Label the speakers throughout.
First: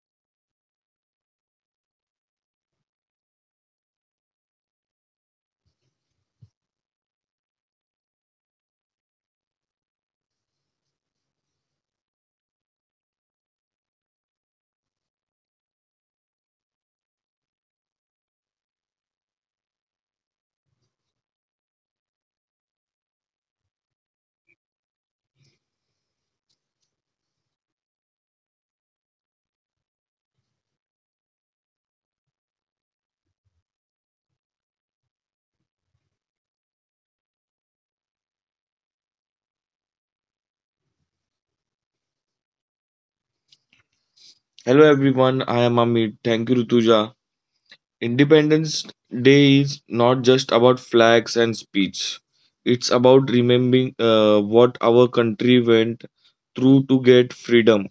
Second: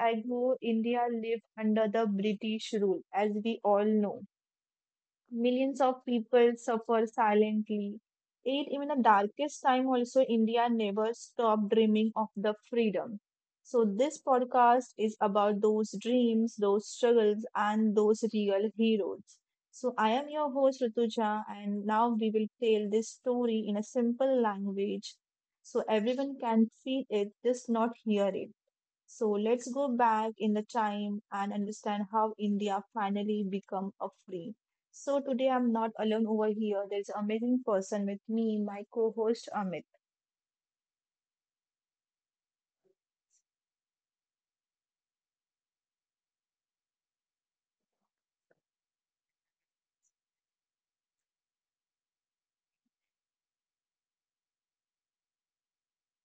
Speaker 1: ago, India lived under the British rule, as we all know millions of people suffer silently. Yet, even the darkest time, also, India never stopped dreaming of the freedom. So, this podcast is about those dreams, those struggles, and those real heroes. So, I am your host, Rutuja, and now we will tell this story in a simple language so everyone can feel it, just not hear it. So let's go back in the time and understand how India finally become a free. So today I'm not alone over here. There's an amazing person with me, my co-host Amit.
Speaker 2: Hello everyone, I am Amit. Thank you, Rutuja. Independence Day is not just about flags and speech. It's about remembering what our country went through to get freedom.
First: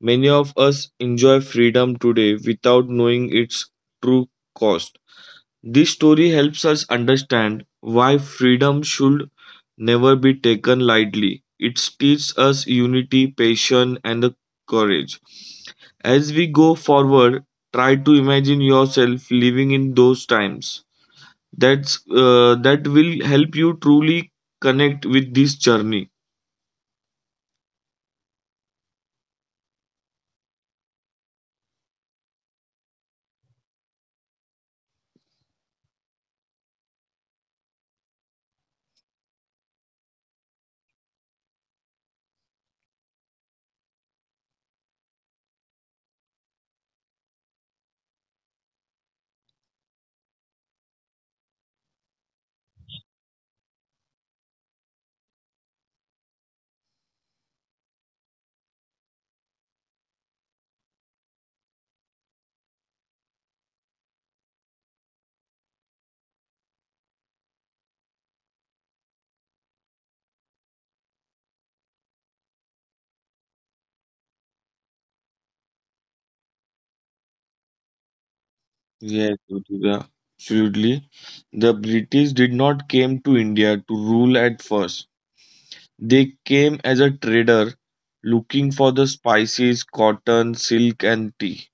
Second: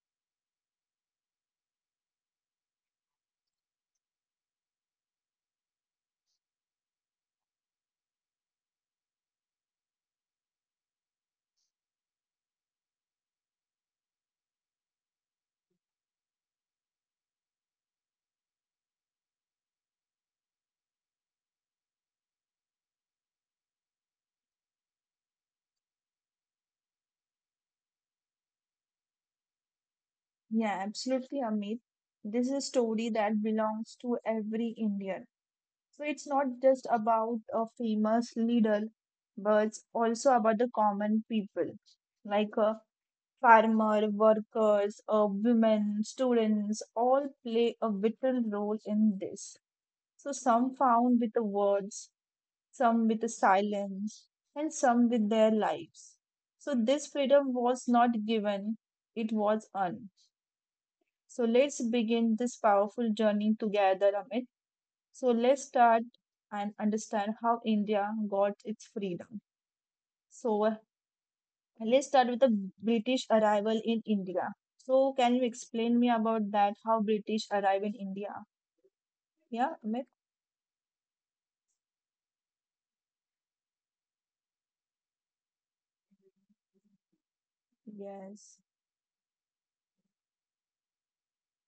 Speaker 2: Many of us enjoy freedom today without knowing its true cost. This story helps us understand why freedom should never be taken lightly. It teaches us unity, patience, and the courage. As we go forward, try to imagine yourself living in those times. That will help you truly connect with this journey.
Speaker 1: Yeah, absolutely Amit. This is a story that belongs to every Indian. So it's not just about a famous leader, but it's also about the common people, like farmer, workers, women, students, all play a vital role in this. So some found with the words, some with the silence, and some with their lives. So this freedom was not given, it was earned. So let's begin this powerful journey together, Amit. So let's start and understand how India got its freedom. So let's start with the British arrival in India. So can you explain me about that? How British arrived in India?
Speaker 2: Yes,
Speaker 1: Yeah, Amit?
Speaker 2: Rutika, absolutely. The British did not came to India to rule at first. They came as a trader
Speaker 1: Yes.
Speaker 2: looking for the spices, cotton, silk, and tea.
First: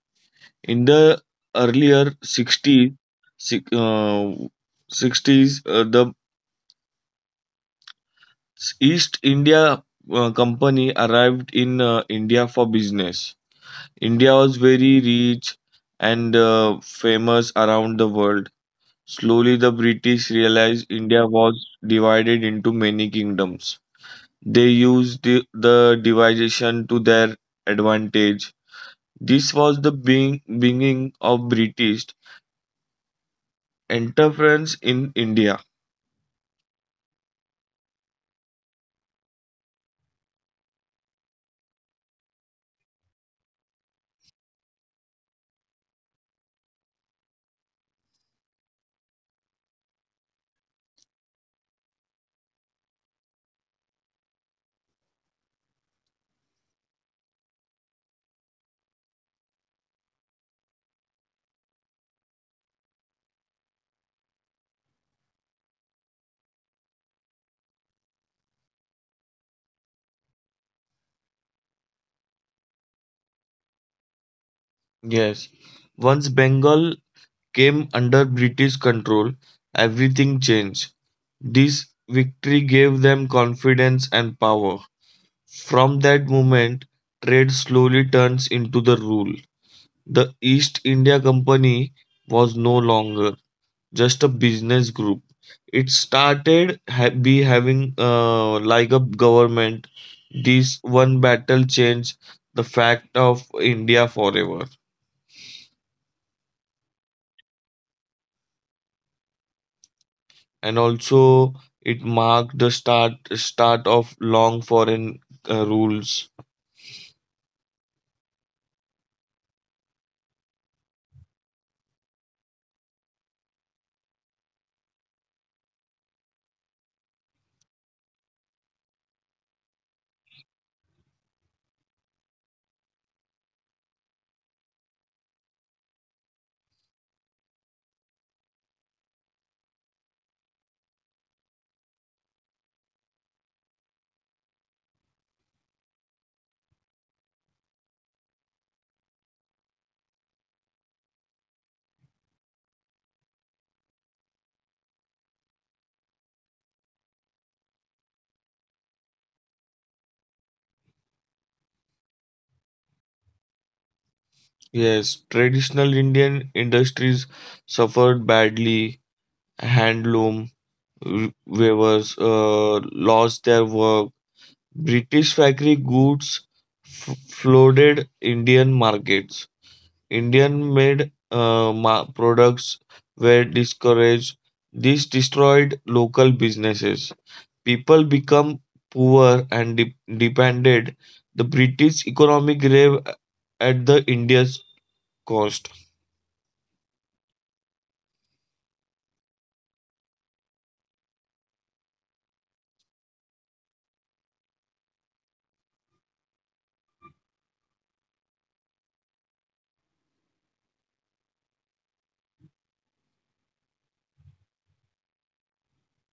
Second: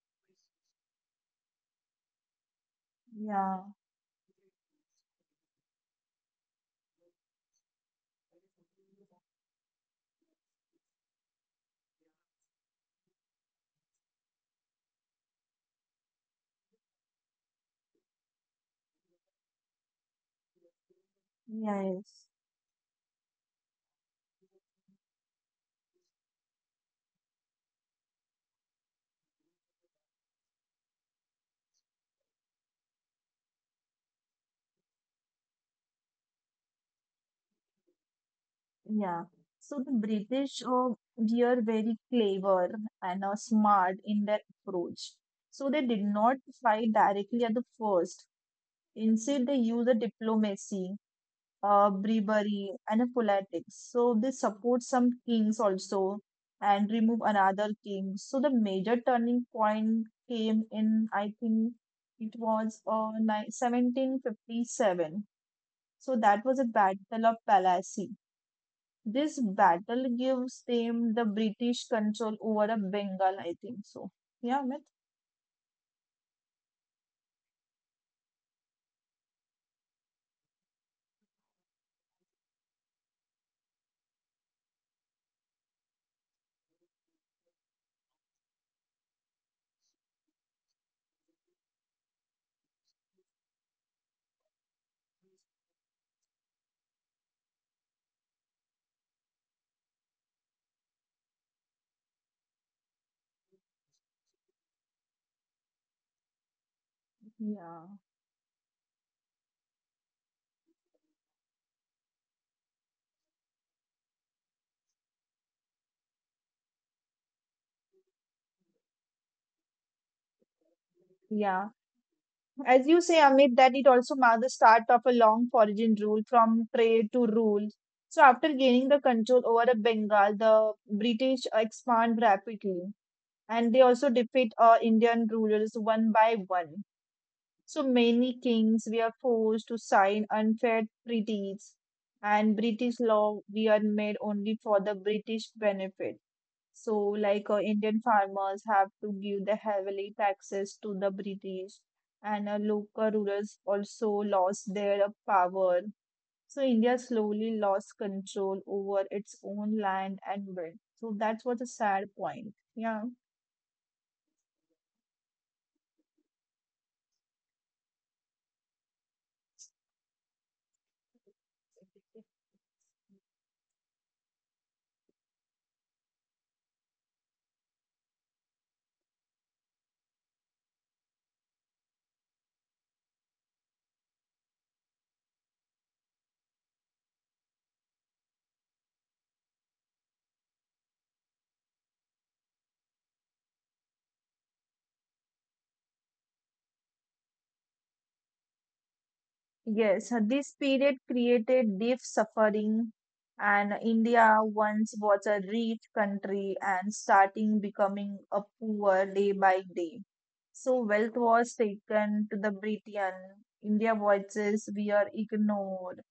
Speaker 2: In the earlier sixties,
Speaker 1: Yeah.
Speaker 2: six- uh, sixties the East India Company arrived in India for business. India was very rich and famous around the world. Slowly, the British realized India was divided
Speaker 1: Yes.
Speaker 2: into many kingdoms. They used the division to their advantage. This was the beginning of British interference in India.
Speaker 1: Yeah. So the British were very clever and smart in their approach. So they did not fight directly at the first. Instead, they used a diplomacy, bribery, and a politics. So they support some kings also and remove another king. So the major turning point came in, I think it was 1757. So that was a battle of Palassy. This battle gives them the British control over a Bengal, I think so. Yeah, Amit?
Speaker 2: Yes. Once Bengal came under British control, everything changed. This victory gave them confidence and power. From that moment, trade slowly turns into the rule. The East India Company was no longer just a business group. It started ha- be having like a government. This one battle changed the fact of India forever,
Speaker 1: Yeah.
Speaker 2: and also it marked the start of long foreign rules.
Speaker 1: Yeah. As you say, Amit, that it also marked the start of a long foraging rule from trade to rule. So after gaining the control over the Bengal, the British expand rapidly. And they also defeat Indian rulers one by one. So many kings were forced to sign unfair treaties, and British law were made only for the British benefit. So, like Indian farmers have to give the heavily taxes to the British, and local rulers also lost their power. So, India slowly lost control over its own land and wealth. So, that's what a sad point. Yeah.
Speaker 2: Yes, traditional Indian industries suffered badly. Handloom weavers lost their work. British factory goods flooded Indian markets. Indian made products were discouraged. This destroyed local businesses. People become poor and depended. The British economy grave at the India's cost.
Speaker 1: Yes, this period created deep suffering, and India once was a rich country and starting becoming a poor day by day. So wealth was taken to the Britain. India voices were ignored.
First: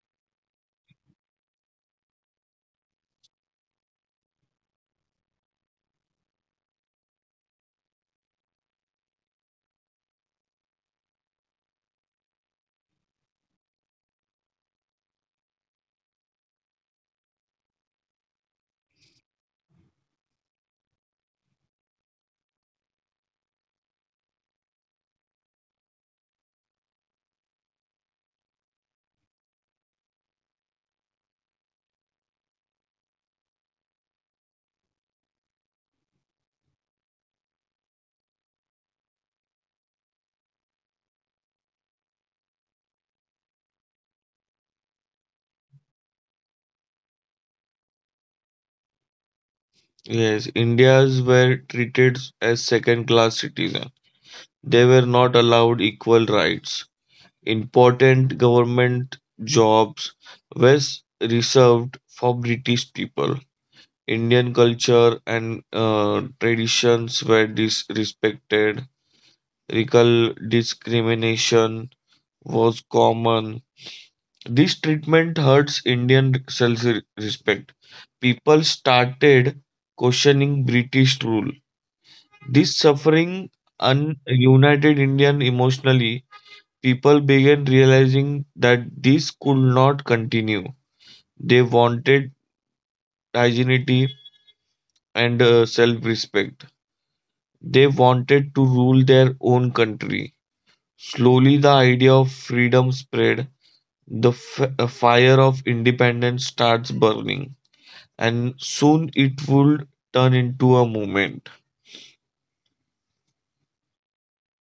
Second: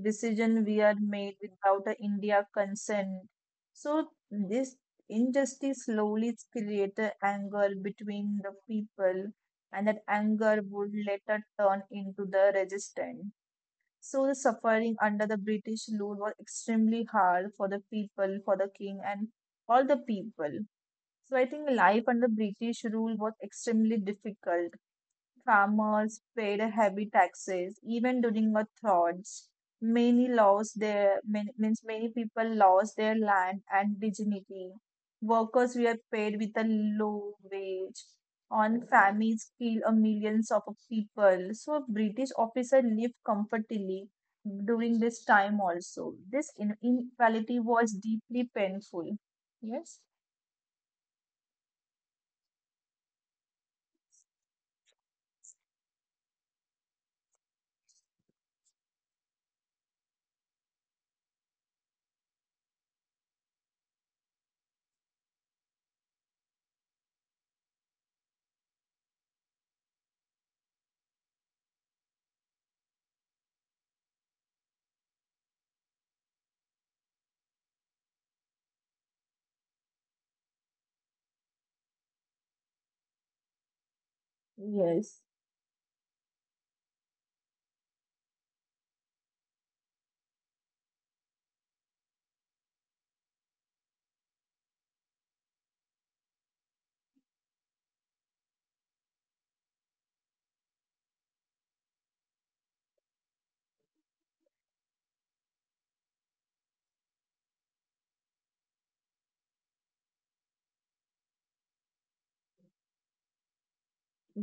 Speaker 1: Decisions were made without a India consent. So this injustice slowly created anger between the people and that anger would later turn into the resistance. So, the suffering under the British rule was extremely hard for the people, for the king, and all the people. So, I think life under British rule was extremely difficult farmers paid heavy taxes even during the droughts. Many lost their many, means many people lost their land and dignity. Workers were paid with a low wage. On famines killed a millions of people. So British officers lived comfortably during this time also. This inequality was deeply painful. Yes.
Speaker 2: Yes, Indians were treated as second class citizens. They were not allowed equal rights. Important government jobs were reserved for British people. Indian culture and traditions were disrespected. Recall discrimination was common. This treatment hurts Indian self respect. People started questioning British rule. This suffering united
Speaker 1: Yes.
Speaker 2: Indian emotionally. People began realizing that this could not continue. They wanted identity and self respect. They wanted to rule their own country. Slowly, the idea of freedom spread. The fire of independence starts burning, and soon it would turn into a movement.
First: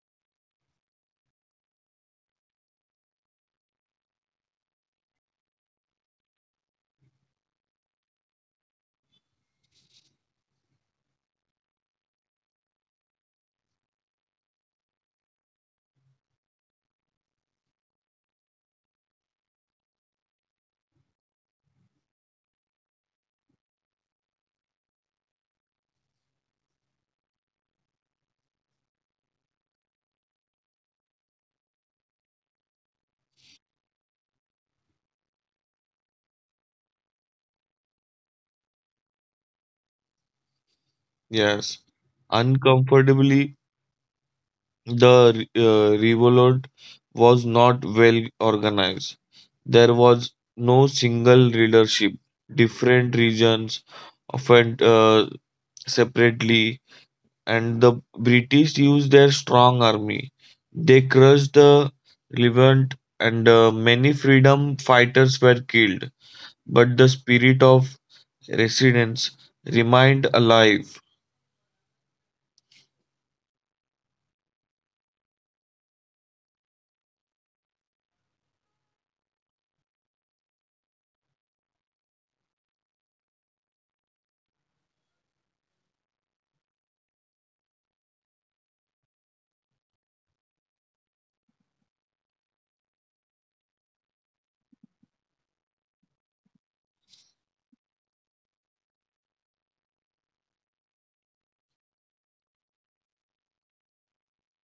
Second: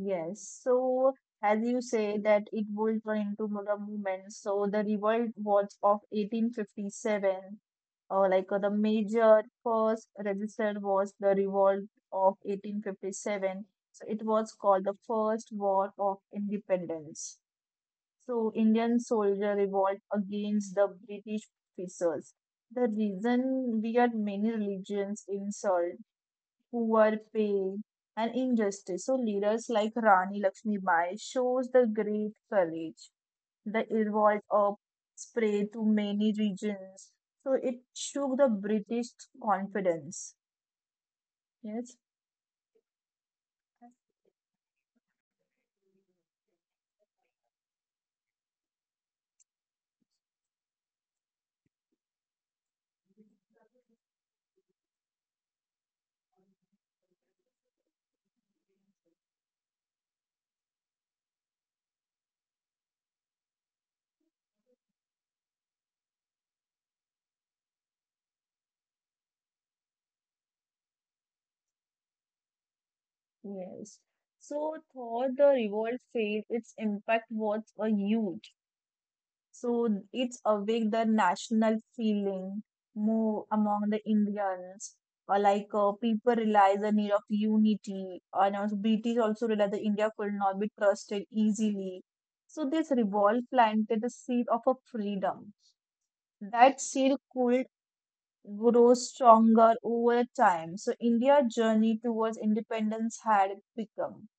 Speaker 1: Yes. So, as you say that it will turn into the movement, so the revolt was of 1857, or like the major first registered was the revolt of 1857. So it was called the First War of Independence. So Indian soldier revolt against the British officers. The reason we had many religions insult poor pay and injustice. So leaders like Rani Lakshmi Bai shows the great courage that evolved up spread to many regions. So it shook the British confidence.
Speaker 2: Yes,
Speaker 1: Yes.
Speaker 2: uncomfortably. The revolt was not well organized. There was no single leadership. Different regions often separately, and the British used their strong army. They crushed the Levant, and many freedom fighters were killed. But the spirit of resistance remained alive.
Speaker 1: Yes. So though the revolt failed, its impact was a huge. So it's awake the national feeling more among the Indians, or like people realize the need of unity, and also British also realized that India could not be trusted easily. So this revolt planted the seed of a freedom. That seed could grow stronger over time. So India's journey towards independence had become.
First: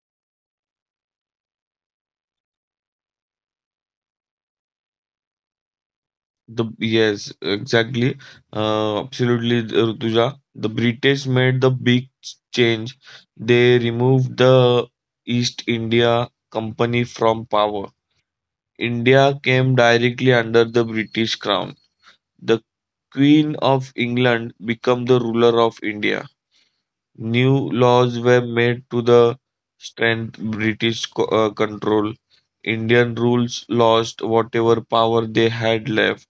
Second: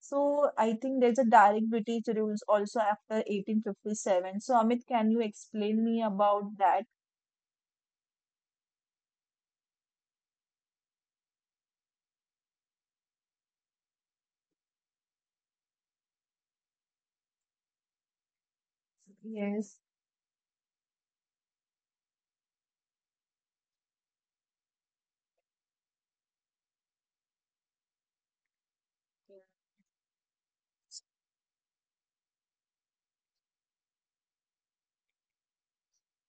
Speaker 1: So I think there's a direct British rules also after 1857. So Amit, can you explain me about that?
Speaker 2: Exactly. Absolutely, Rutuja. The British made the big change. They removed the East India Company from power. India came
Speaker 1: Yes.
Speaker 2: directly under the British crown. The Queen of England became the ruler of India. New laws were made to the strengthen British control. Indian rules lost whatever power they had left,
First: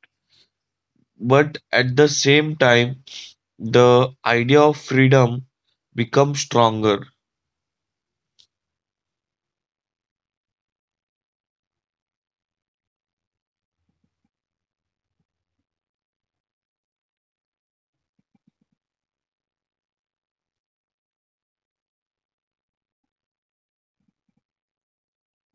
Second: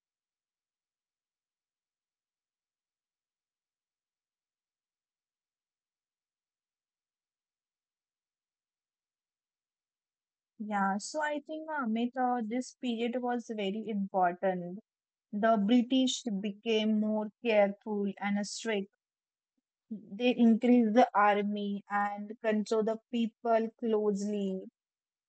Speaker 2: but at the same time, the idea of freedom becomes stronger.
Speaker 1: Yeah, so I think Amit, this period was very important. The British became more careful and strict. They increased the army and control the people closely.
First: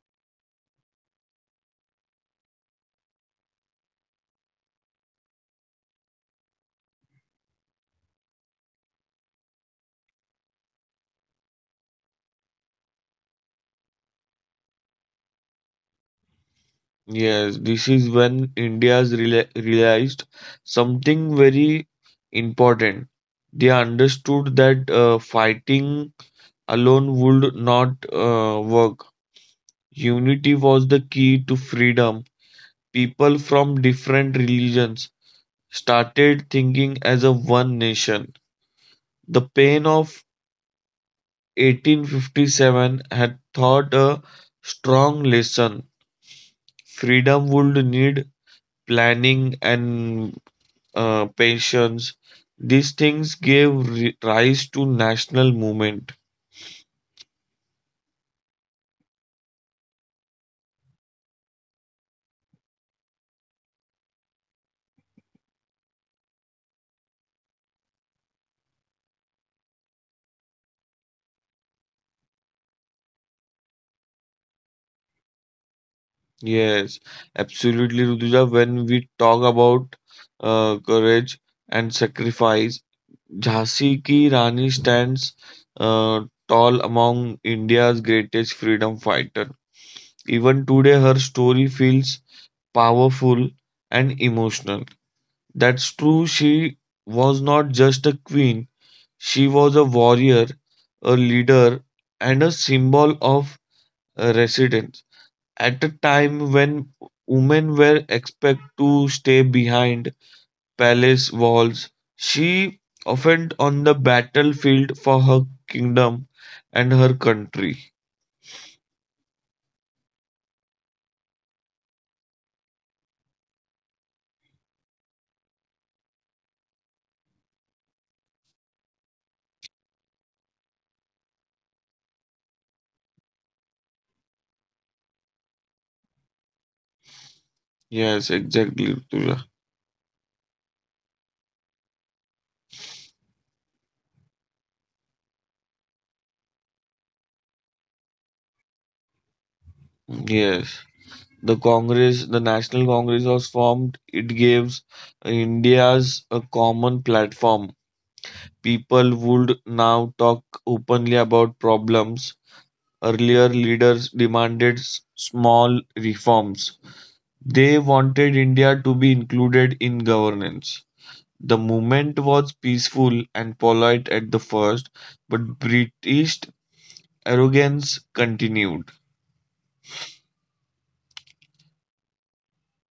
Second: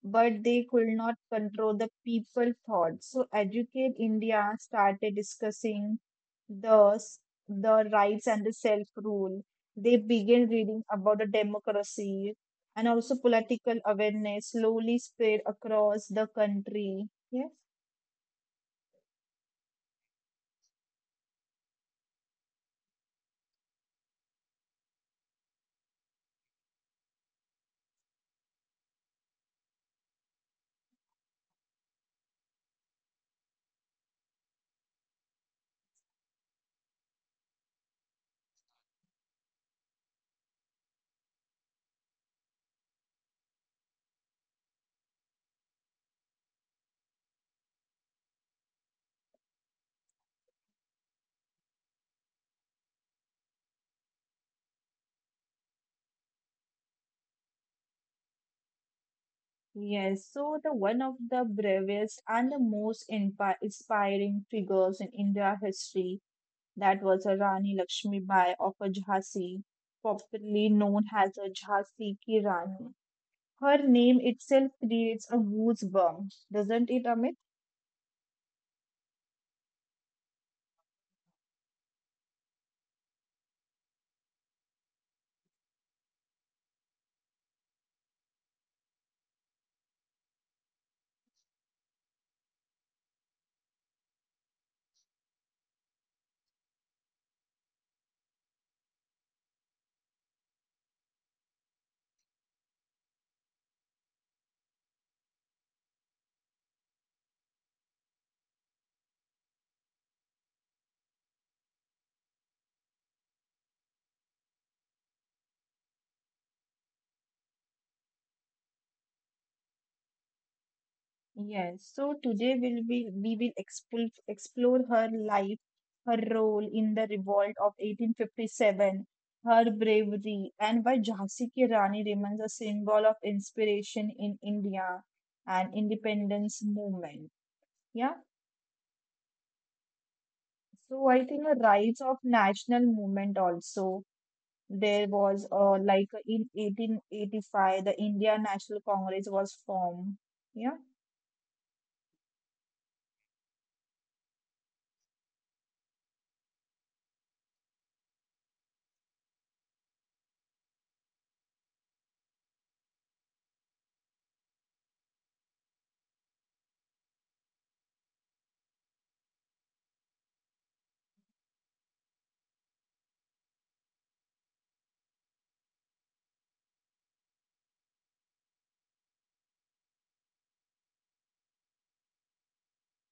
Speaker 1: But they could not control the people thought. So Educate India started discussing the, s- the rights and the self-rule. They began reading about the democracy and also political awareness slowly spread across the country. Yes.
Speaker 2: Yes, this is when realized something very important. They understood that fighting alone would not work. Unity was the key to freedom. People from different religions started thinking as a one nation. The pain of 1857 had taught a strong lesson. Freedom would need planning and patience. These things gave rise to national movement.
Speaker 1: Yes. So the one of the bravest and the most inspiring figures in India history. That was a Rani Lakshmi Bai of a Jhansi, popularly known as a Jhansi Ki Rani. Her name itself creates a goosebump, doesn't it,
Speaker 2: Yes,
Speaker 1: Amit?
Speaker 2: absolutely, Rutuja. When we talk about courage and sacrifice, Jhansi ki Rani stands uh, tall among India's greatest freedom fighter. Even today, her story feels powerful, and emotional. That's true. She was not just a queen, she was a warrior, a leader, and a symbol of resistance. At a time when women were expected to stay behind palace walls, she often on the battlefield for her kingdom and her country.
Speaker 1: Yes. So today we will explore her life, her role in the revolt of 1857, her bravery, and why Jhansi Ki Rani remains a symbol of inspiration in India and independence movement. Yeah.
Speaker 2: Yes, exactly, Rutuja.
Speaker 1: So I think a rise of national movement also. There was like in 1885, the India National Congress was formed. Yeah.
Speaker 2: Yes, the Congress, the National Congress was formed. It gives India's a common platform. People would now talk openly about problems. Earlier, leaders demanded small reforms. They wanted India to be included in governance. The movement was peaceful and polite at the first, but British arrogance continued.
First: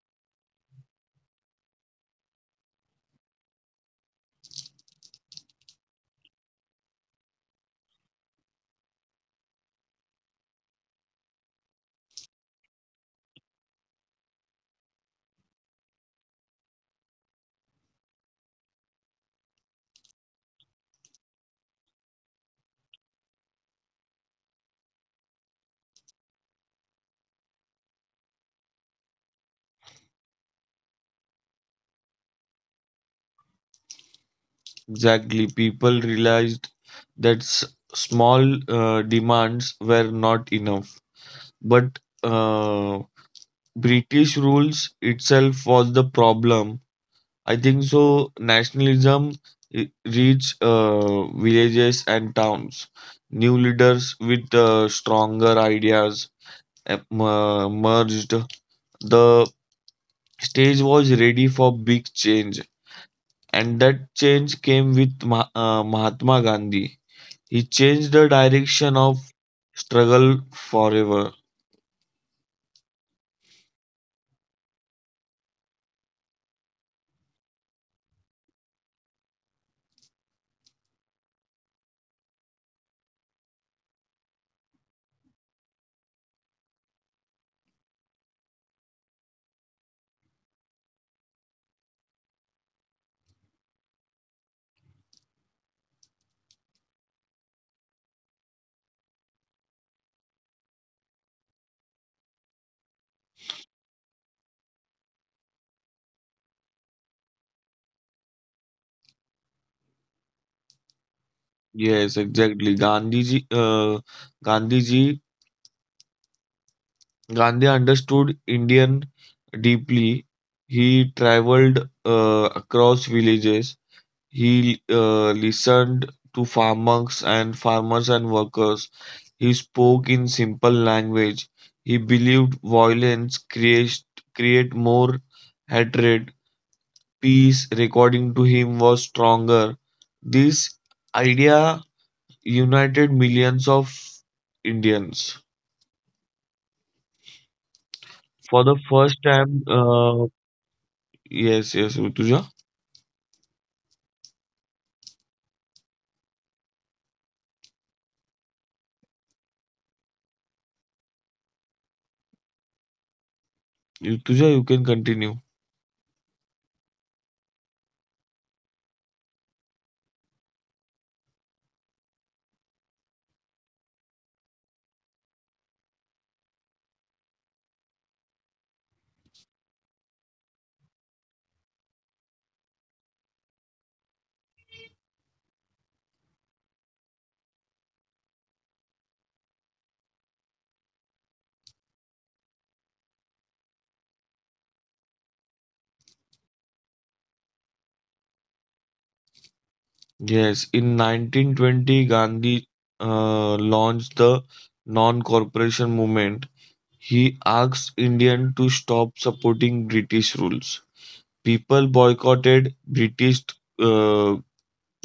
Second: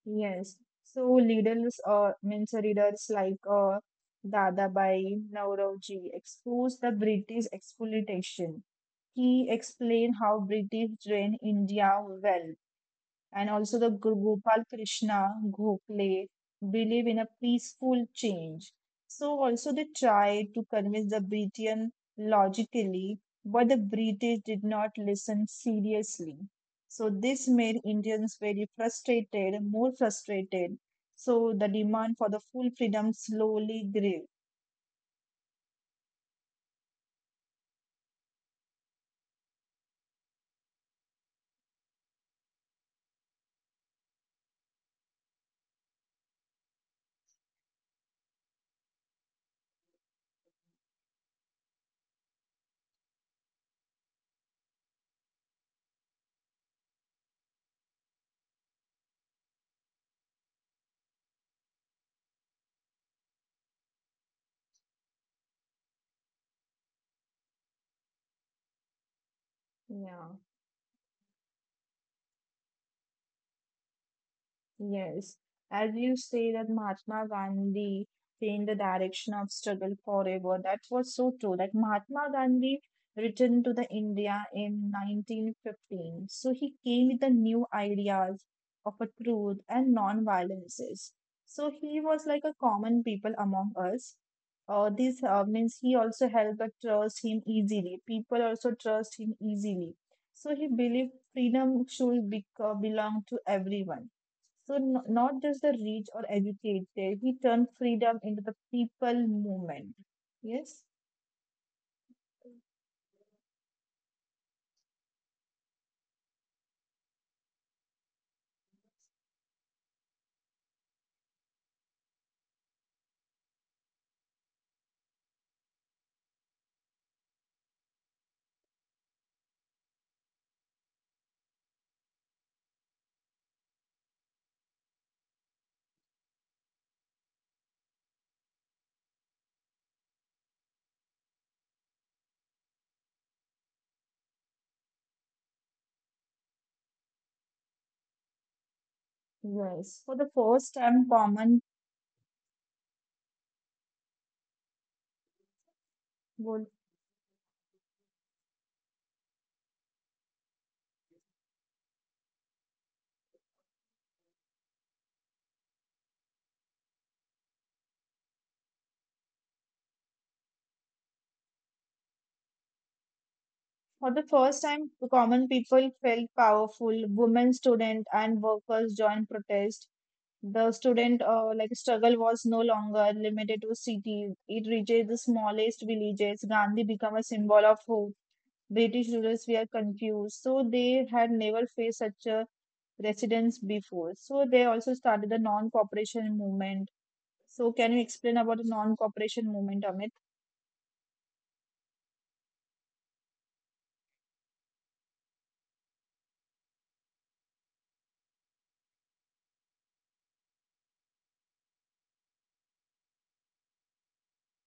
Speaker 1: Yes. So leaders like Dadabhai Nauroji exposed the British exploitation. He explained how British drained India well. And also the Gopal Krishna Gokhale believe in a peaceful change. So also they tried to convince the Britian logically, but the British did not listen seriously. So this made Indians very frustrated, more frustrated. So the demand for the full freedom slowly grew.
Speaker 2: Exactly, people realized that small demands were not enough. But British rules itself was the problem. I think so. Nationalism reached villages and towns. New leaders with stronger ideas merged. The stage was ready for big change, and that change came with Mahatma Gandhi. He changed the direction of
Speaker 1: Yeah.
Speaker 2: struggle forever.
Speaker 1: Yes, as you say that Mahatma Gandhi changed the direction of struggle forever. That was so true. Like Mahatma Gandhi returned to the India in 1915. So he came with the new ideas of a truth and non-violences. So he was like a common people among us. This means he also helped us trust him easily. People also trust him easily. So he believed freedom should be, belong to everyone so not just the rich or educated, he turned freedom into the people movement. Yes.
Speaker 2: Yes, exactly. Gandhiji, Gandhi understood Indian deeply. He traveled across villages. He listened to farmers and workers. He spoke in simple language. He believed violence create more hatred. Peace, according to him was stronger. This idea united millions of Indians. For the first time,
Speaker 1: Yes. For the first time,
Speaker 2: yes,
Speaker 1: common
Speaker 2: Rutuja.
Speaker 1: would
Speaker 2: Rutuja, you can continue.
Speaker 1: for the first time, common people felt powerful. Women, student, and workers joined protest. The student like struggle was no longer limited to cities. It reached the smallest villages. Gandhi became a symbol of hope. British rulers were confused, so they had never faced such a residents before. So they also started the non-cooperation movement. So can you explain about the non-cooperation movement, Amit?
Speaker 2: Yes, in 1920, Gandhi launched the non cooperation movement. He asked Indians to stop supporting British rules. People boycotted British uh,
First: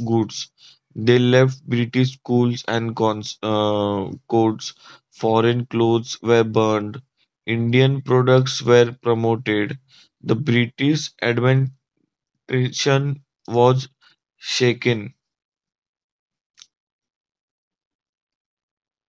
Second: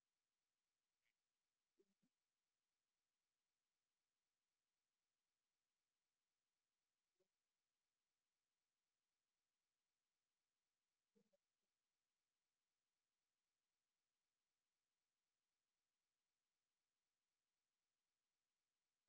Speaker 2: goods. They left British schools and courts, foreign clothes were burned, Indian products were promoted, the British administration was shaken.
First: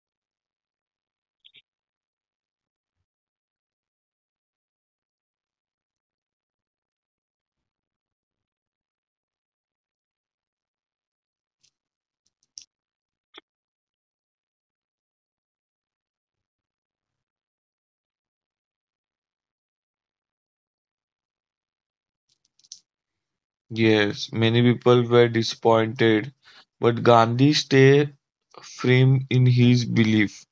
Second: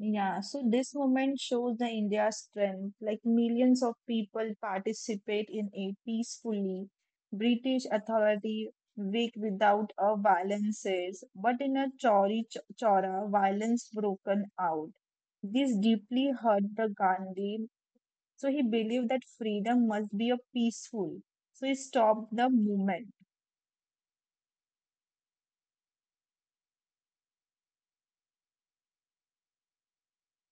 Speaker 1: Yeah, so this movement shows the India's strength. Like millions of people participate in it peacefully. British authority weak without a violences, but in a Chauri Chora, violence broken out. This deeply hurt the Gandhi. So he believed that freedom must be a peaceful. So he stopped the movement.
Speaker 2: Yes, many people were disappointed, but Gandhi stayed firm in his belief.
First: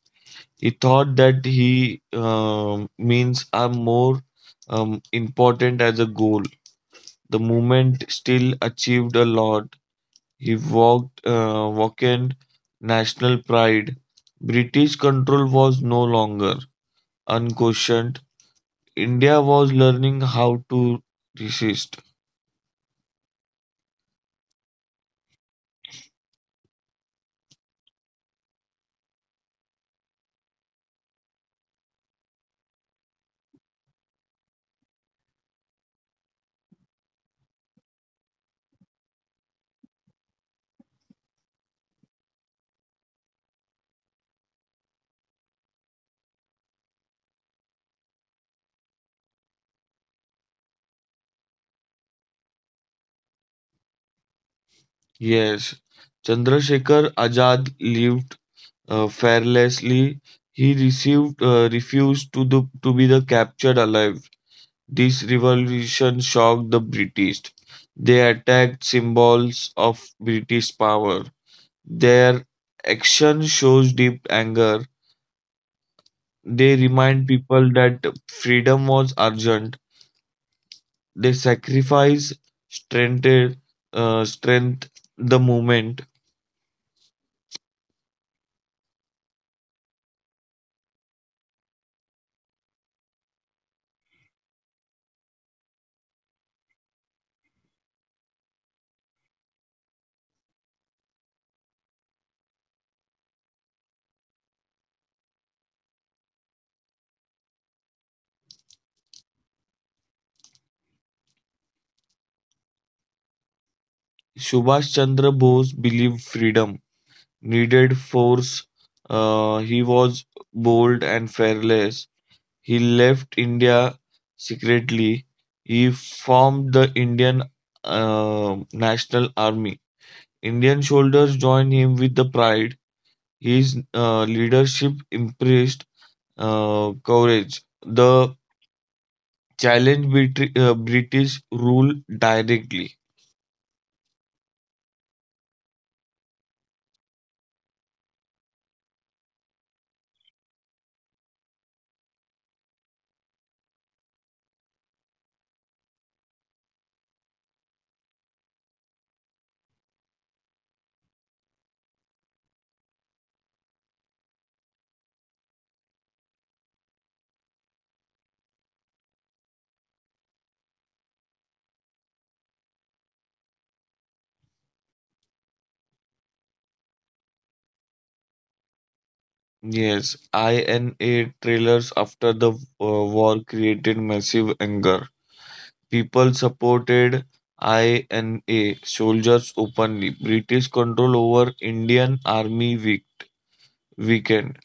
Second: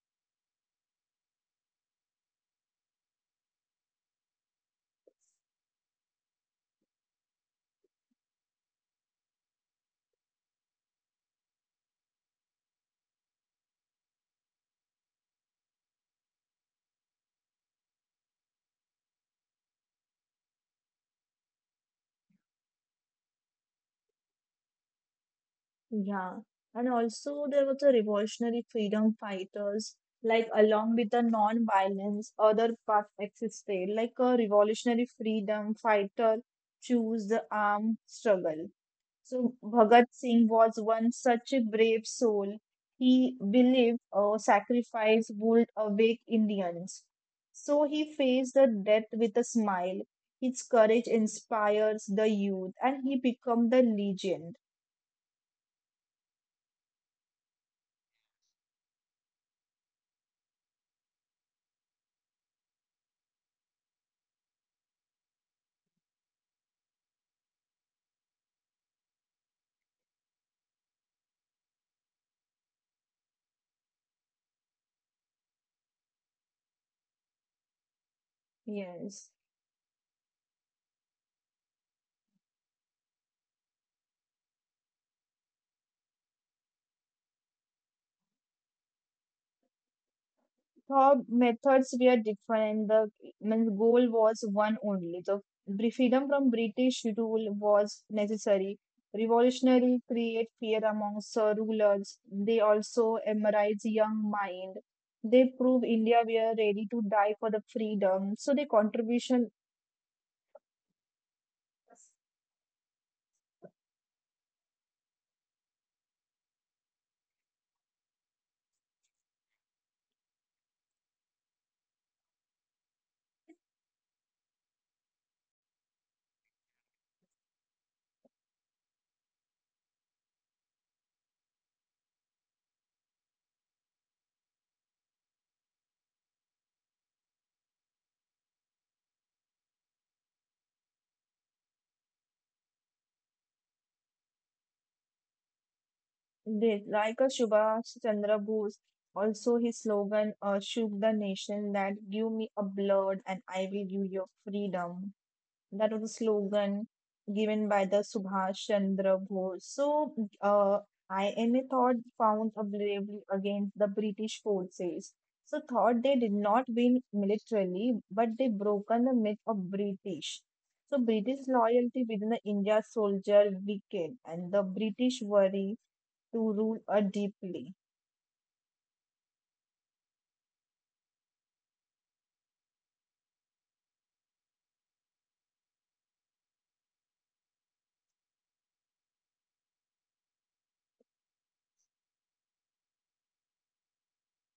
Speaker 2: He thought that he means are more important as a goal. The movement still achieved a lot. He walked Woken national pride. British control was no longer unquestioned. India was learning how to resist.
Speaker 1: Yeah, and also there was a revolutionary freedom fighters, like along with the non-violence, other paths existed, like a revolutionary freedom fighter choose the armed struggle. So Bhagat Singh was one such a brave soul. He believed sacrifice would awake Indians. So he faced the death with a smile. His courage inspires the youth and he became the legend.
Speaker 2: Yes, Chandrasekhar Azad lived fearlessly. He received refused to the, to be the captured alive. This revolution shocked the British. They attacked symbols of British power. Their action shows deep anger. They remind people that freedom was
Speaker 1: Yes.
Speaker 2: urgent. They sacrifice strength, strength the movement.
Speaker 1: Thought methods were different. The means goal was one only. The freedom from British rule was necessary. Revolutionary create fear amongst the rulers. They also embrace young mind. They prove India were ready to die for the freedom. So the contribution
Speaker 2: Subhash Chandra Bose believed freedom needed force. He was bold and fearless. He left India secretly. He formed the Indian National Army. Indian soldiers joined him with the pride. His leadership impressed courage. The challenge British rule directly.
Speaker 1: did. Like a Subhash Chandra Bose, also his slogan shook the nation that give me a blood and I will give you freedom. That was a slogan given by the Subhash Chandra Bose. So, uh, INA thought found a bravery against the British forces. So, thought they did not win militarily, but they broken the myth of British. So, British loyalty within the India soldier weakened, and the British worry to rule a deeply.
Speaker 2: Yes, INA trailers after the war created massive anger. People supported INA soldiers openly. British control over Indian army weakened.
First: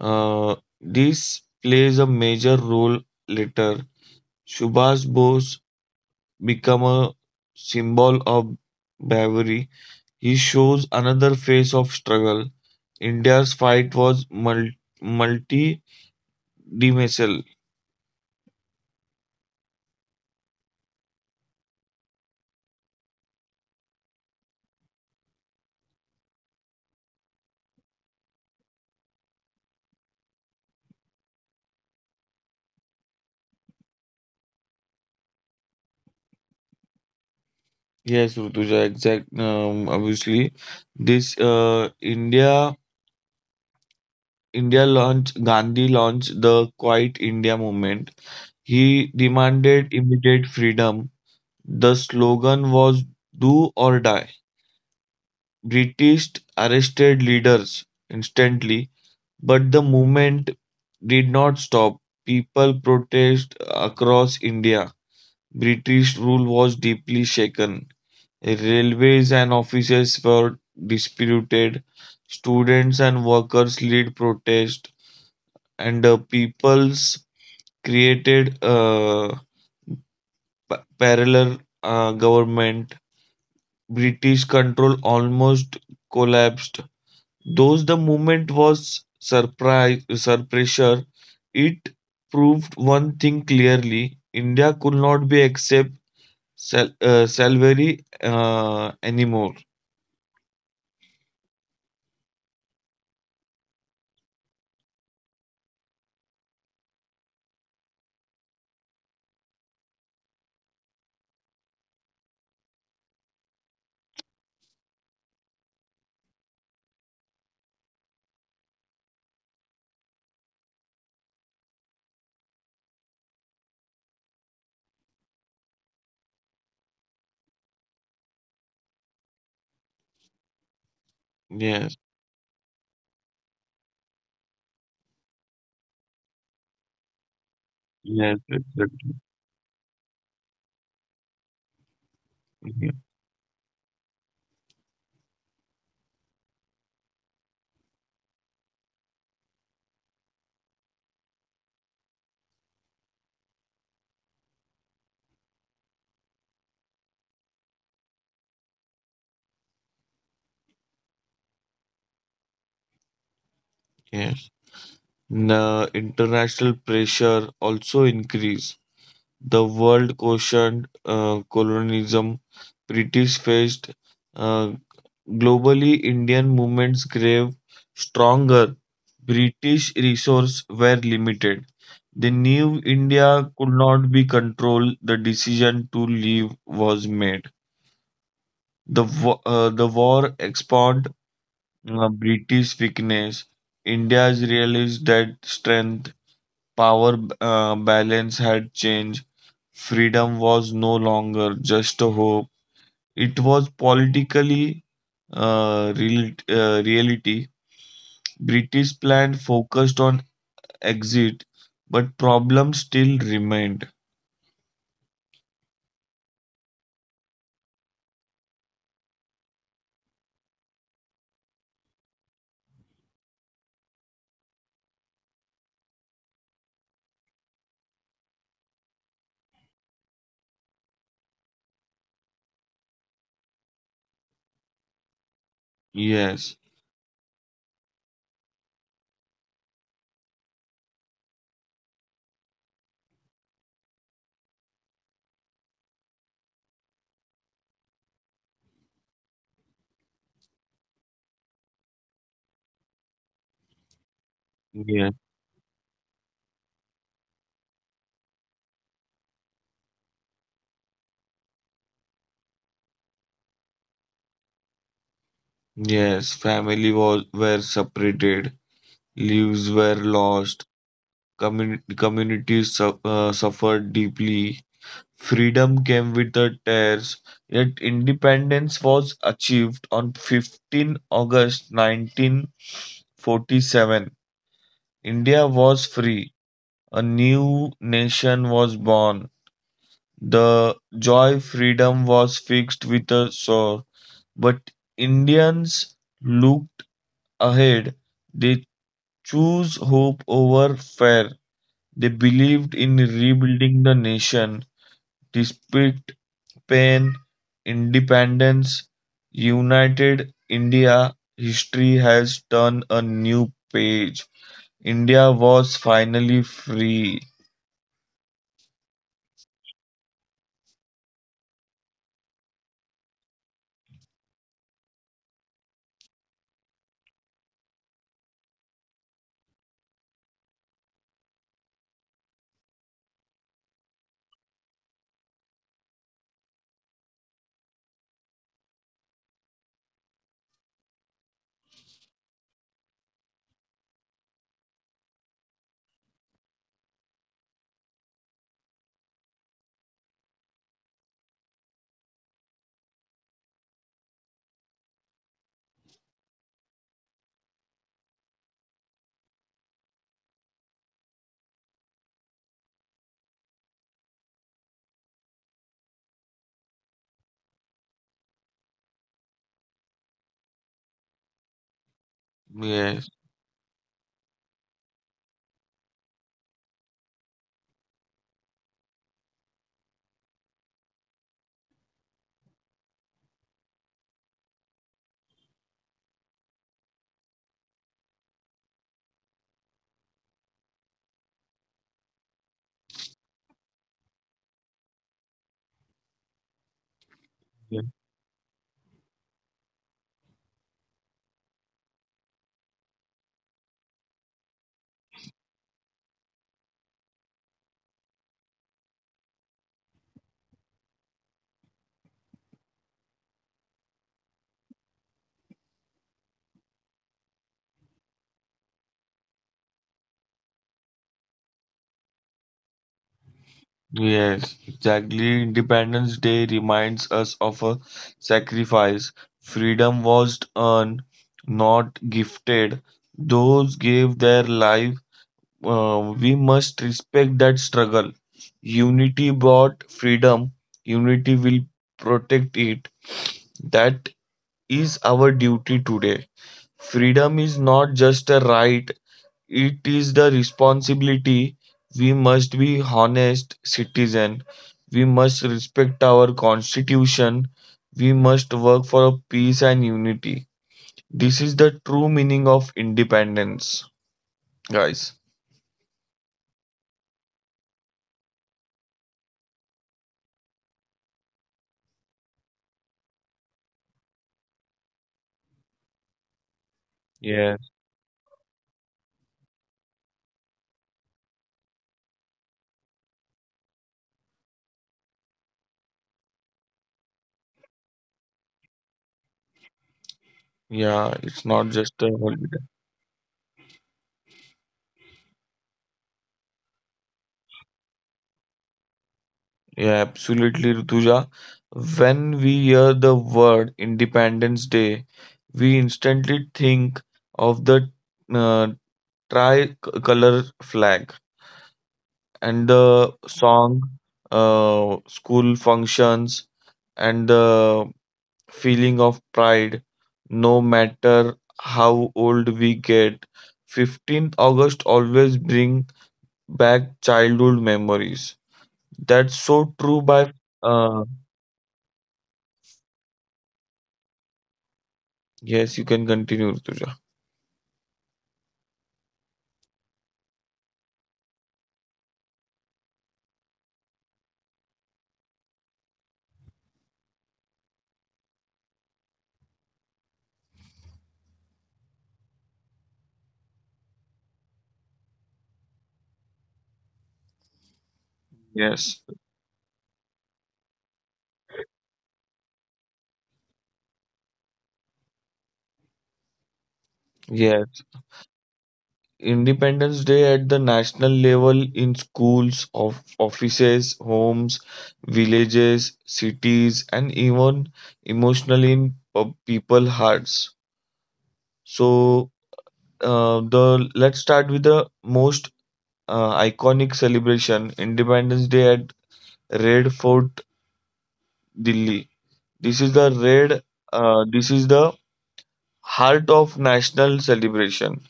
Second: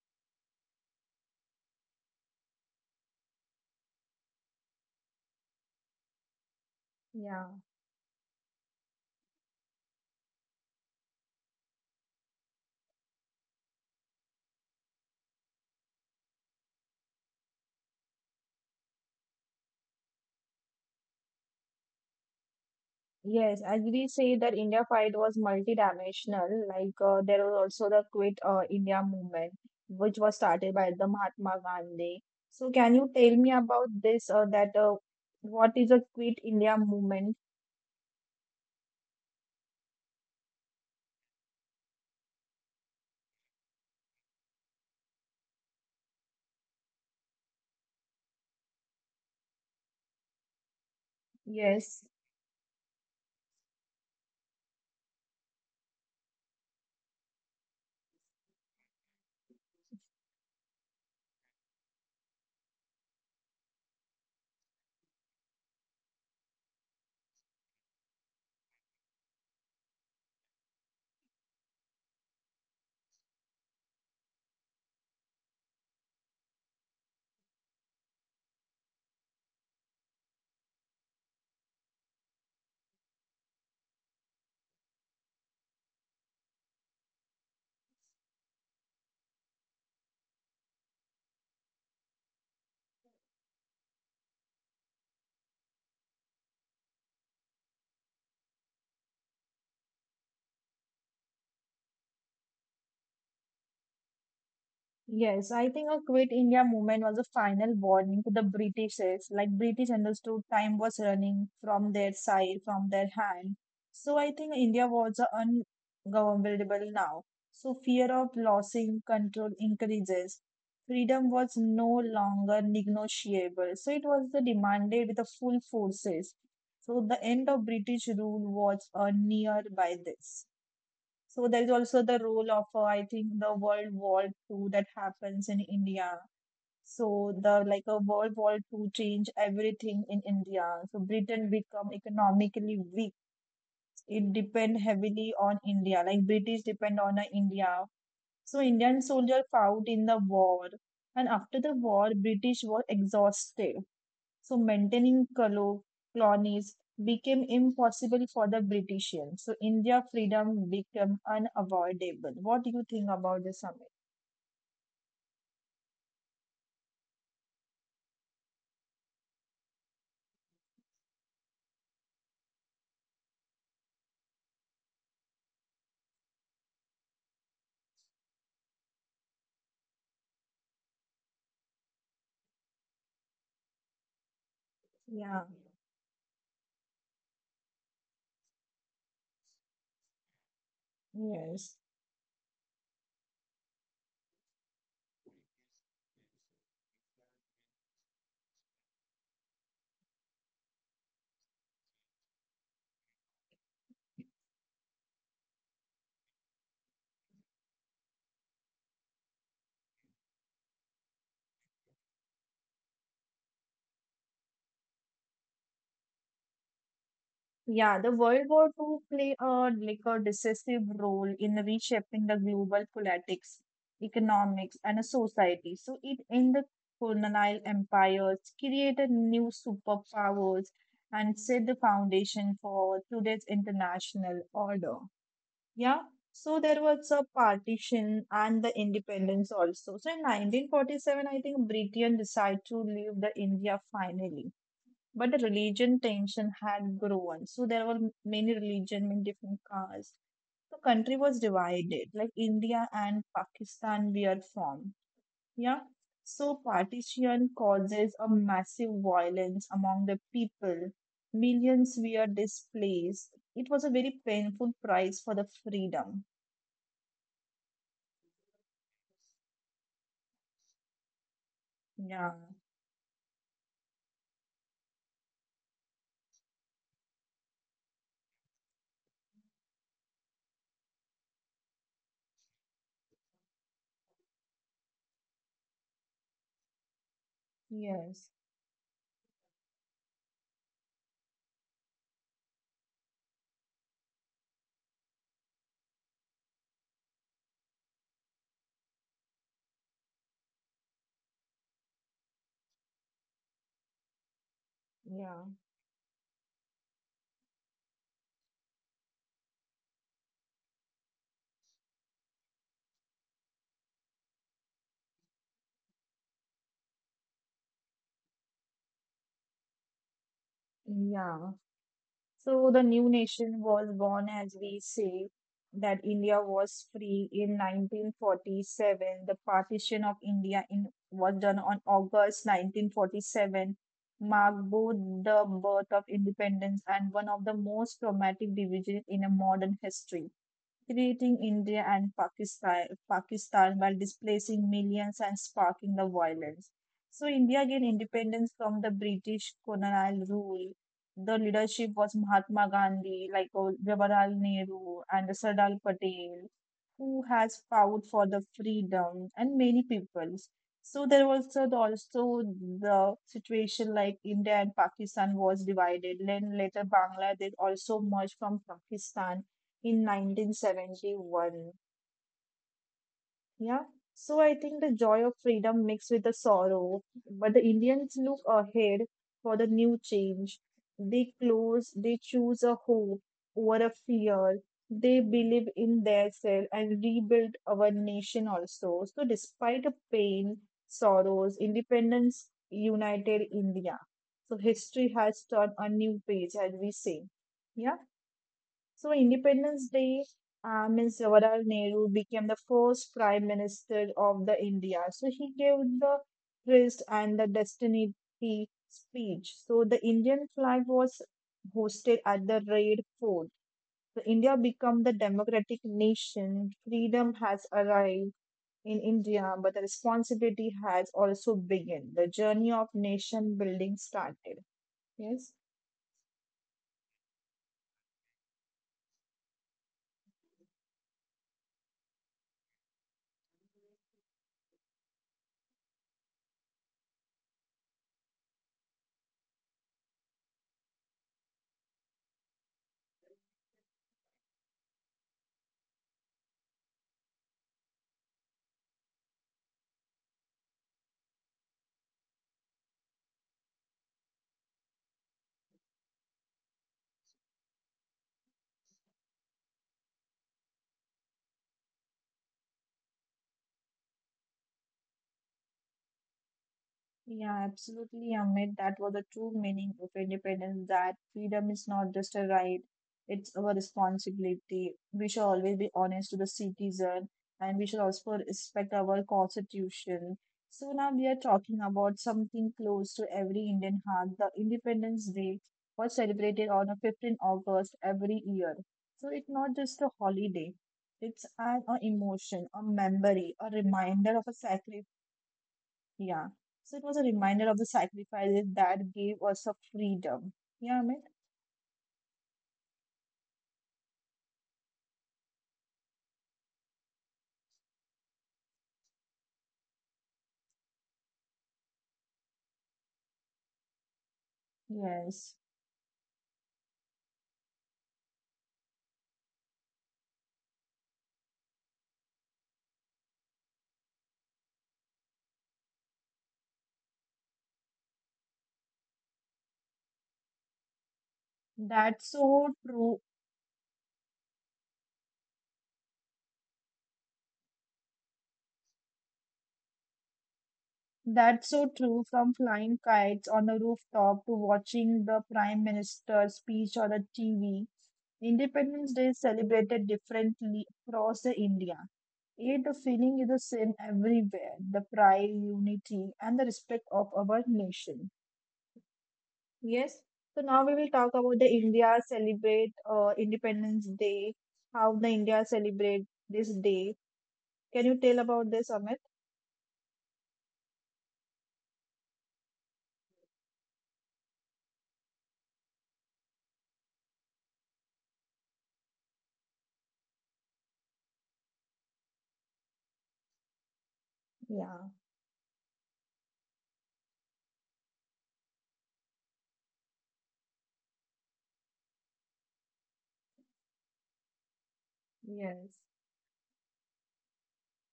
Speaker 2: Uh, this plays a major role later. Subhash Bose become a
Speaker 1: Yeah.
Speaker 2: symbol of bravery, he shows another face of struggle. India's fight was multi-dimensional.
Speaker 1: Yes, as we say that India fight was multidimensional, like there was also the Quit India movement, which was started by the Mahatma Gandhi. So can you tell me about this or that what is a Quit India movement?
Speaker 2: Yes, Rutuja, exact. Obviously, this India India launched, Gandhi launched the Quiet India movement. He demanded immediate freedom.
Speaker 1: Yes.
Speaker 2: The slogan was "Do or Die." British arrested leaders instantly. But the movement did not stop. People protest across India. British rule was deeply shaken. Railways and offices were disputed. Students and workers led protest, and the peoples created a parallel government. British control almost collapsed. Those the movement was pressure, it proved one thing clearly: India could not be salary anymore.
Speaker 1: Yes, I think a Quit India movement was a final warning to the Britishers. Like British understood time was running from their side, from their hand. So I think India was ungovernable now. So fear of losing control increases. Freedom was no longer negotiable. So it was the demanded with the full forces. So the end of British rule was near by this. So there is also
Speaker 2: Yes,
Speaker 1: the role of I think the World War II that happens in India. So the like a World
Speaker 2: yes,
Speaker 1: War Two
Speaker 2: exactly.
Speaker 1: change everything in India. So Britain become economically
Speaker 2: Yes.
Speaker 1: weak. It depend heavily on India. Like British depend on India. So Indian soldier fought in the war, and after the war, British were exhausted. So maintaining colonies became impossible for the British. So India freedom became unavoidable. What do you think about this summit?
Speaker 2: Yes. The international pressure also increased. The world questioned colonialism. British faced uh, globally. Indian movements grave stronger. British resources were limited. They knew India could not be controlled. The
Speaker 1: Yeah,
Speaker 2: decision to leave was made. The the war expanded
Speaker 1: yes.
Speaker 2: British weakness. India's realized that strength, power balance had changed. Freedom was no longer just a hope, it was politically reality. British plan focused on exit, but problems still remained.
Speaker 1: Yeah, the World War Two play a decisive role in reshaping the global politics, economics, and a society. So it ended the colonial empires, created new superpowers, and set the foundation for today's international order. Yeah. So
Speaker 2: Yes,
Speaker 1: there was a partition and the independence also. So in 1947, I think Britain decided to leave the India finally. But the religion tension had grown. So there were many religion, many different castes. The country was divided, like India and Pakistan were
Speaker 2: yes,
Speaker 1: formed. Yeah. So partition causes a massive violence among the people. Millions were displaced. It was a very painful price for the freedom.
Speaker 2: yes. Family was were separated, lives were lost,
Speaker 1: Yeah.
Speaker 2: communities suffered deeply. Freedom came with the tears, yet independence was achieved on August 15 1947. India was free. A new
Speaker 1: Yes.
Speaker 2: nation was born. The joy freedom was fixed with a sword. But Indians looked ahead. They chose hope over fear. They believed in rebuilding the nation
Speaker 1: Yeah.
Speaker 2: despite pain, independence, United India, history has turned a new page. India was finally free.
Speaker 1: Yeah. So the new nation was born, as we say, that India was free in 1947. The partition of India in, was done on August 1947, marked both the birth of independence and one of the most traumatic divisions in a modern history, creating India and Pakistan, Pakistan, by displacing millions and sparking the violence. So India gained independence from the British colonial rule. The leadership was Mahatma Gandhi, like Jawaharlal Nehru and the Sardar Patel, who has fought for the freedom and many peoples. So there was also the situation like India and Pakistan was divided. Then later Bangladesh also merged from Pakistan in 1971.
Speaker 2: Yes,
Speaker 1: Yeah. So I think the joy of freedom mixed with the sorrow, but the Indians look ahead for the new change. They close, they choose a hope over a fear. They believe in their self and rebuild our nation also. So despite the pain, sorrows, independence united India. So history has turned a new page, as we say. Yeah.
Speaker 2: yes,
Speaker 1: So Independence Day, means Jawaharlal Nehru became the first Prime Minister of the India. So he gave the twist and the destiny speech. So the Indian flag was hosted at the Red Fort. So India become the democratic nation. Freedom has arrived in India, but the responsibility has also begun. The journey of nation building
Speaker 2: yes,
Speaker 1: started.
Speaker 2: exactly.
Speaker 1: Yes.
Speaker 2: Independence Day reminds us of a sacrifice. Freedom was earned, not gifted. Those gave their lives, we must respect that struggle. Unity brought freedom, unity will protect it. That is our duty today. Freedom is not just a right, it is the responsibility. We must be honest citizen. We must respect our constitution. We must work for peace and unity. This is the true meaning of independence, guys.
Speaker 1: Yeah, absolutely, Amit. That was the true meaning of independence, that freedom is not just a right, it's our responsibility. We should always be honest to the citizen,
Speaker 2: Yeah,
Speaker 1: and we should also respect our constitution. So now we are talking about something close to every Indian heart. The Independence Day was celebrated on the 15th of August every year. So it's not just a holiday.
Speaker 2: yeah,
Speaker 1: It's
Speaker 2: it's not just
Speaker 1: an
Speaker 2: a holiday.
Speaker 1: emotion, a memory, a reminder of a sacrifice, yeah. So it was a reminder of the sacrifices that gave us a
Speaker 2: Yeah,
Speaker 1: freedom.
Speaker 2: absolutely,
Speaker 1: Yeah, Amit?
Speaker 2: Rutuja. When we hear the word Independence Day, we instantly think of the uh, tricolor flag and the song,
Speaker 1: Yes.
Speaker 2: school functions, and the feeling of pride. No matter how old we get, August 15 always bring back childhood memories. That's so true by uh,
Speaker 1: That's so true.
Speaker 2: Yes, you can continue, Rutuja.
Speaker 1: That's so true, from flying kites on the rooftop to watching the Prime Minister's speech on the TV. Independence Day is celebrated differently across the India. Yet the feeling is the same everywhere, the pride, unity, and the respect of our nation.
Speaker 2: Yes.
Speaker 1: Yes. So now we will talk about the India celebrate Independence Day, how the India celebrate this day.
Speaker 2: Yes,
Speaker 1: Can you tell about this, Amit?
Speaker 2: Independence Day at the national level in schools, of offices, homes, villages, cities, and even emotionally in people hearts. So, the let's start with the
Speaker 1: Yeah.
Speaker 2: most iconic celebration, Independence Day at Red Fort, Delhi. This is the red. This is the
Speaker 1: Yes.
Speaker 2: heart of national celebration.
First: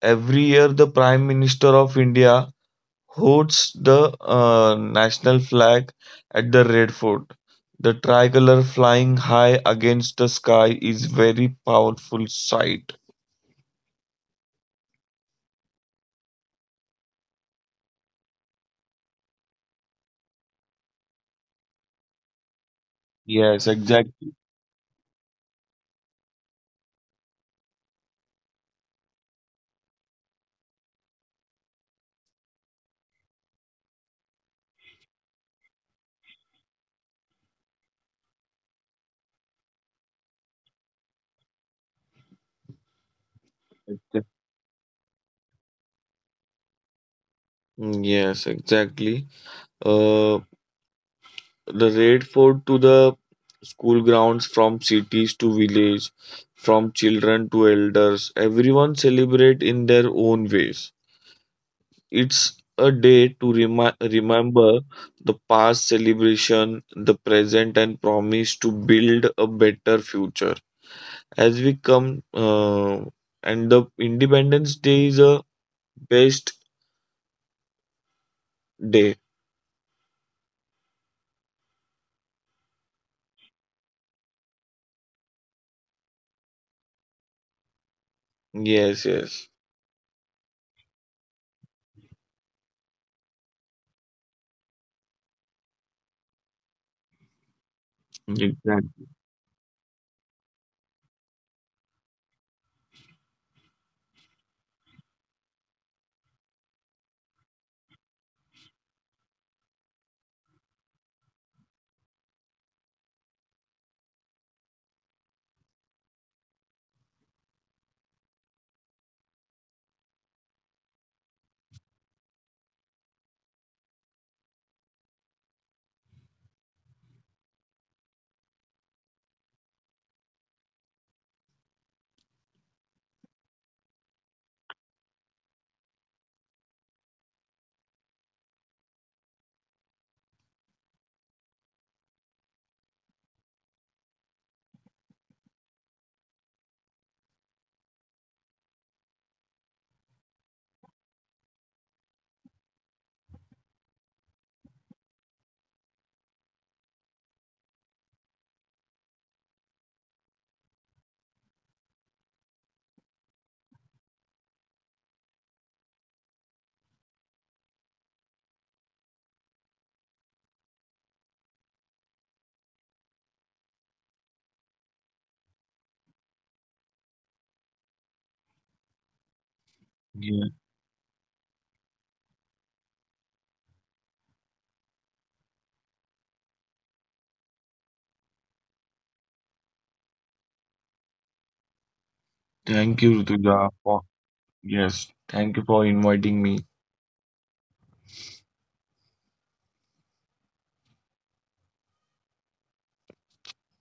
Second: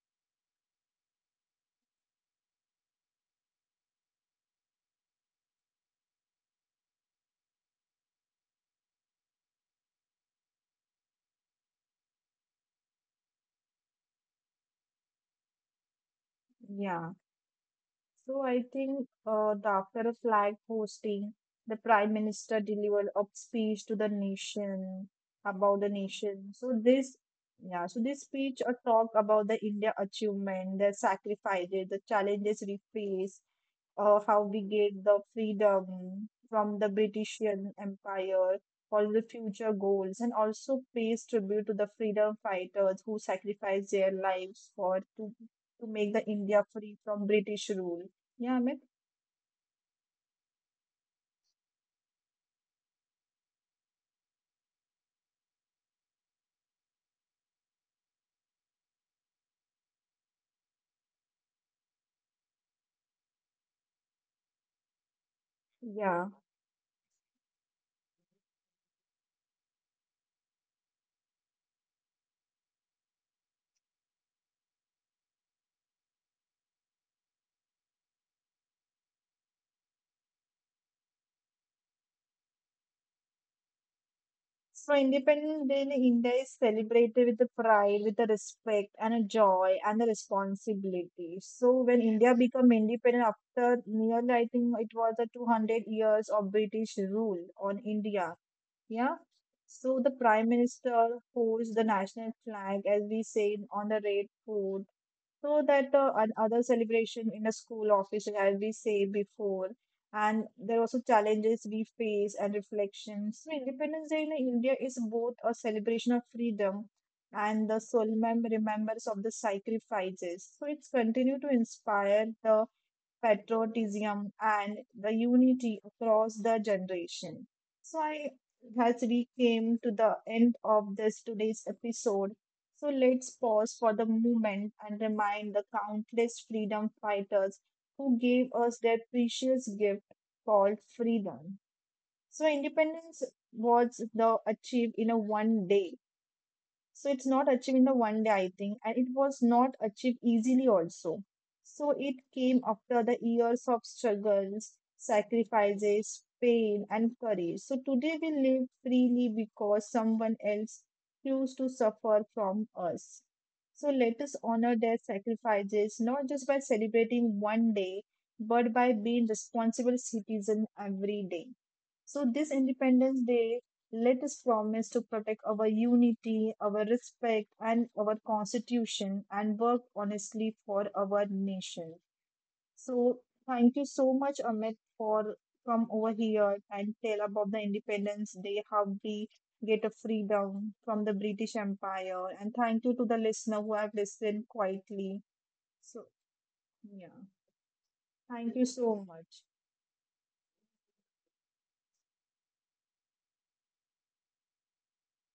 Speaker 2: Every year, the Prime Minister of India hosts the national flag at the Red Fort. The tricolor flying high against the sky is very powerful sight.
Speaker 1: Yeah. So I think the after a flag hosting, the Prime Minister delivered a
Speaker 2: Yes,
Speaker 1: speech to the
Speaker 2: exactly.
Speaker 1: nation about the nation. So this, yeah, so this speech talk about the India achievement, the sacrifices, the challenges we face, how we gained the freedom from the British Empire, all the future goals, and also pays tribute to the freedom fighters who sacrificed their
Speaker 2: Exac-
Speaker 1: lives for to make the India free from British rule.
Speaker 2: Mm, yes,
Speaker 1: Yeah, Amit.
Speaker 2: exactly. Uh, the Red Fort to the school grounds, from cities to village, from children to elders, everyone celebrate in their own ways. It's a day to remember the past
Speaker 1: Yeah.
Speaker 2: celebration, the present, and promise to build a better future. As we come, and the Independence Day is a best day.
Speaker 1: So Independence Day in India is celebrated with the pride, with the respect and a
Speaker 2: Yes, yes.
Speaker 1: joy and the responsibility. So when India became independent after nearly, I think it was a 200 years of British rule on India. Yeah.
Speaker 2: Exactly.
Speaker 1: So the prime minister holds the national flag, as we said, on the red fort. So that other celebration in a school office, as we say before. And there are also challenges we face and reflections. So Independence Day in India is both a celebration of freedom and the solemn remembrance of the sacrifices. So it's continued to inspire the patriotism and the unity across the generation. So I, as we came to the end of this today's episode, so let's pause for the moment and remind the countless freedom fighters who gave us their precious gift called freedom. So independence was the achieved in a one day, so it's not achieved in a one day, I think, and it was not achieved easily also. So it came after the years of struggles, sacrifices, pain, and courage. So today we live freely because someone else chose to suffer from us. So let us honor their sacrifices, not just by celebrating one day, but by being responsible citizen every day. So, this Independence Day, let us promise to protect our unity, our respect, and our constitution and work honestly for our nation.
Speaker 2: Yeah.
Speaker 1: So, thank you so much, Amit, for come over here and tell about the Independence Day, how we get a freedom from the British Empire. And thank you to the listener who have listened
Speaker 2: Thank you,
Speaker 1: quietly.
Speaker 2: Rutuja, for
Speaker 1: So,
Speaker 2: yes. Thank
Speaker 1: yeah,
Speaker 2: you for inviting me.
Speaker 1: thank you so much.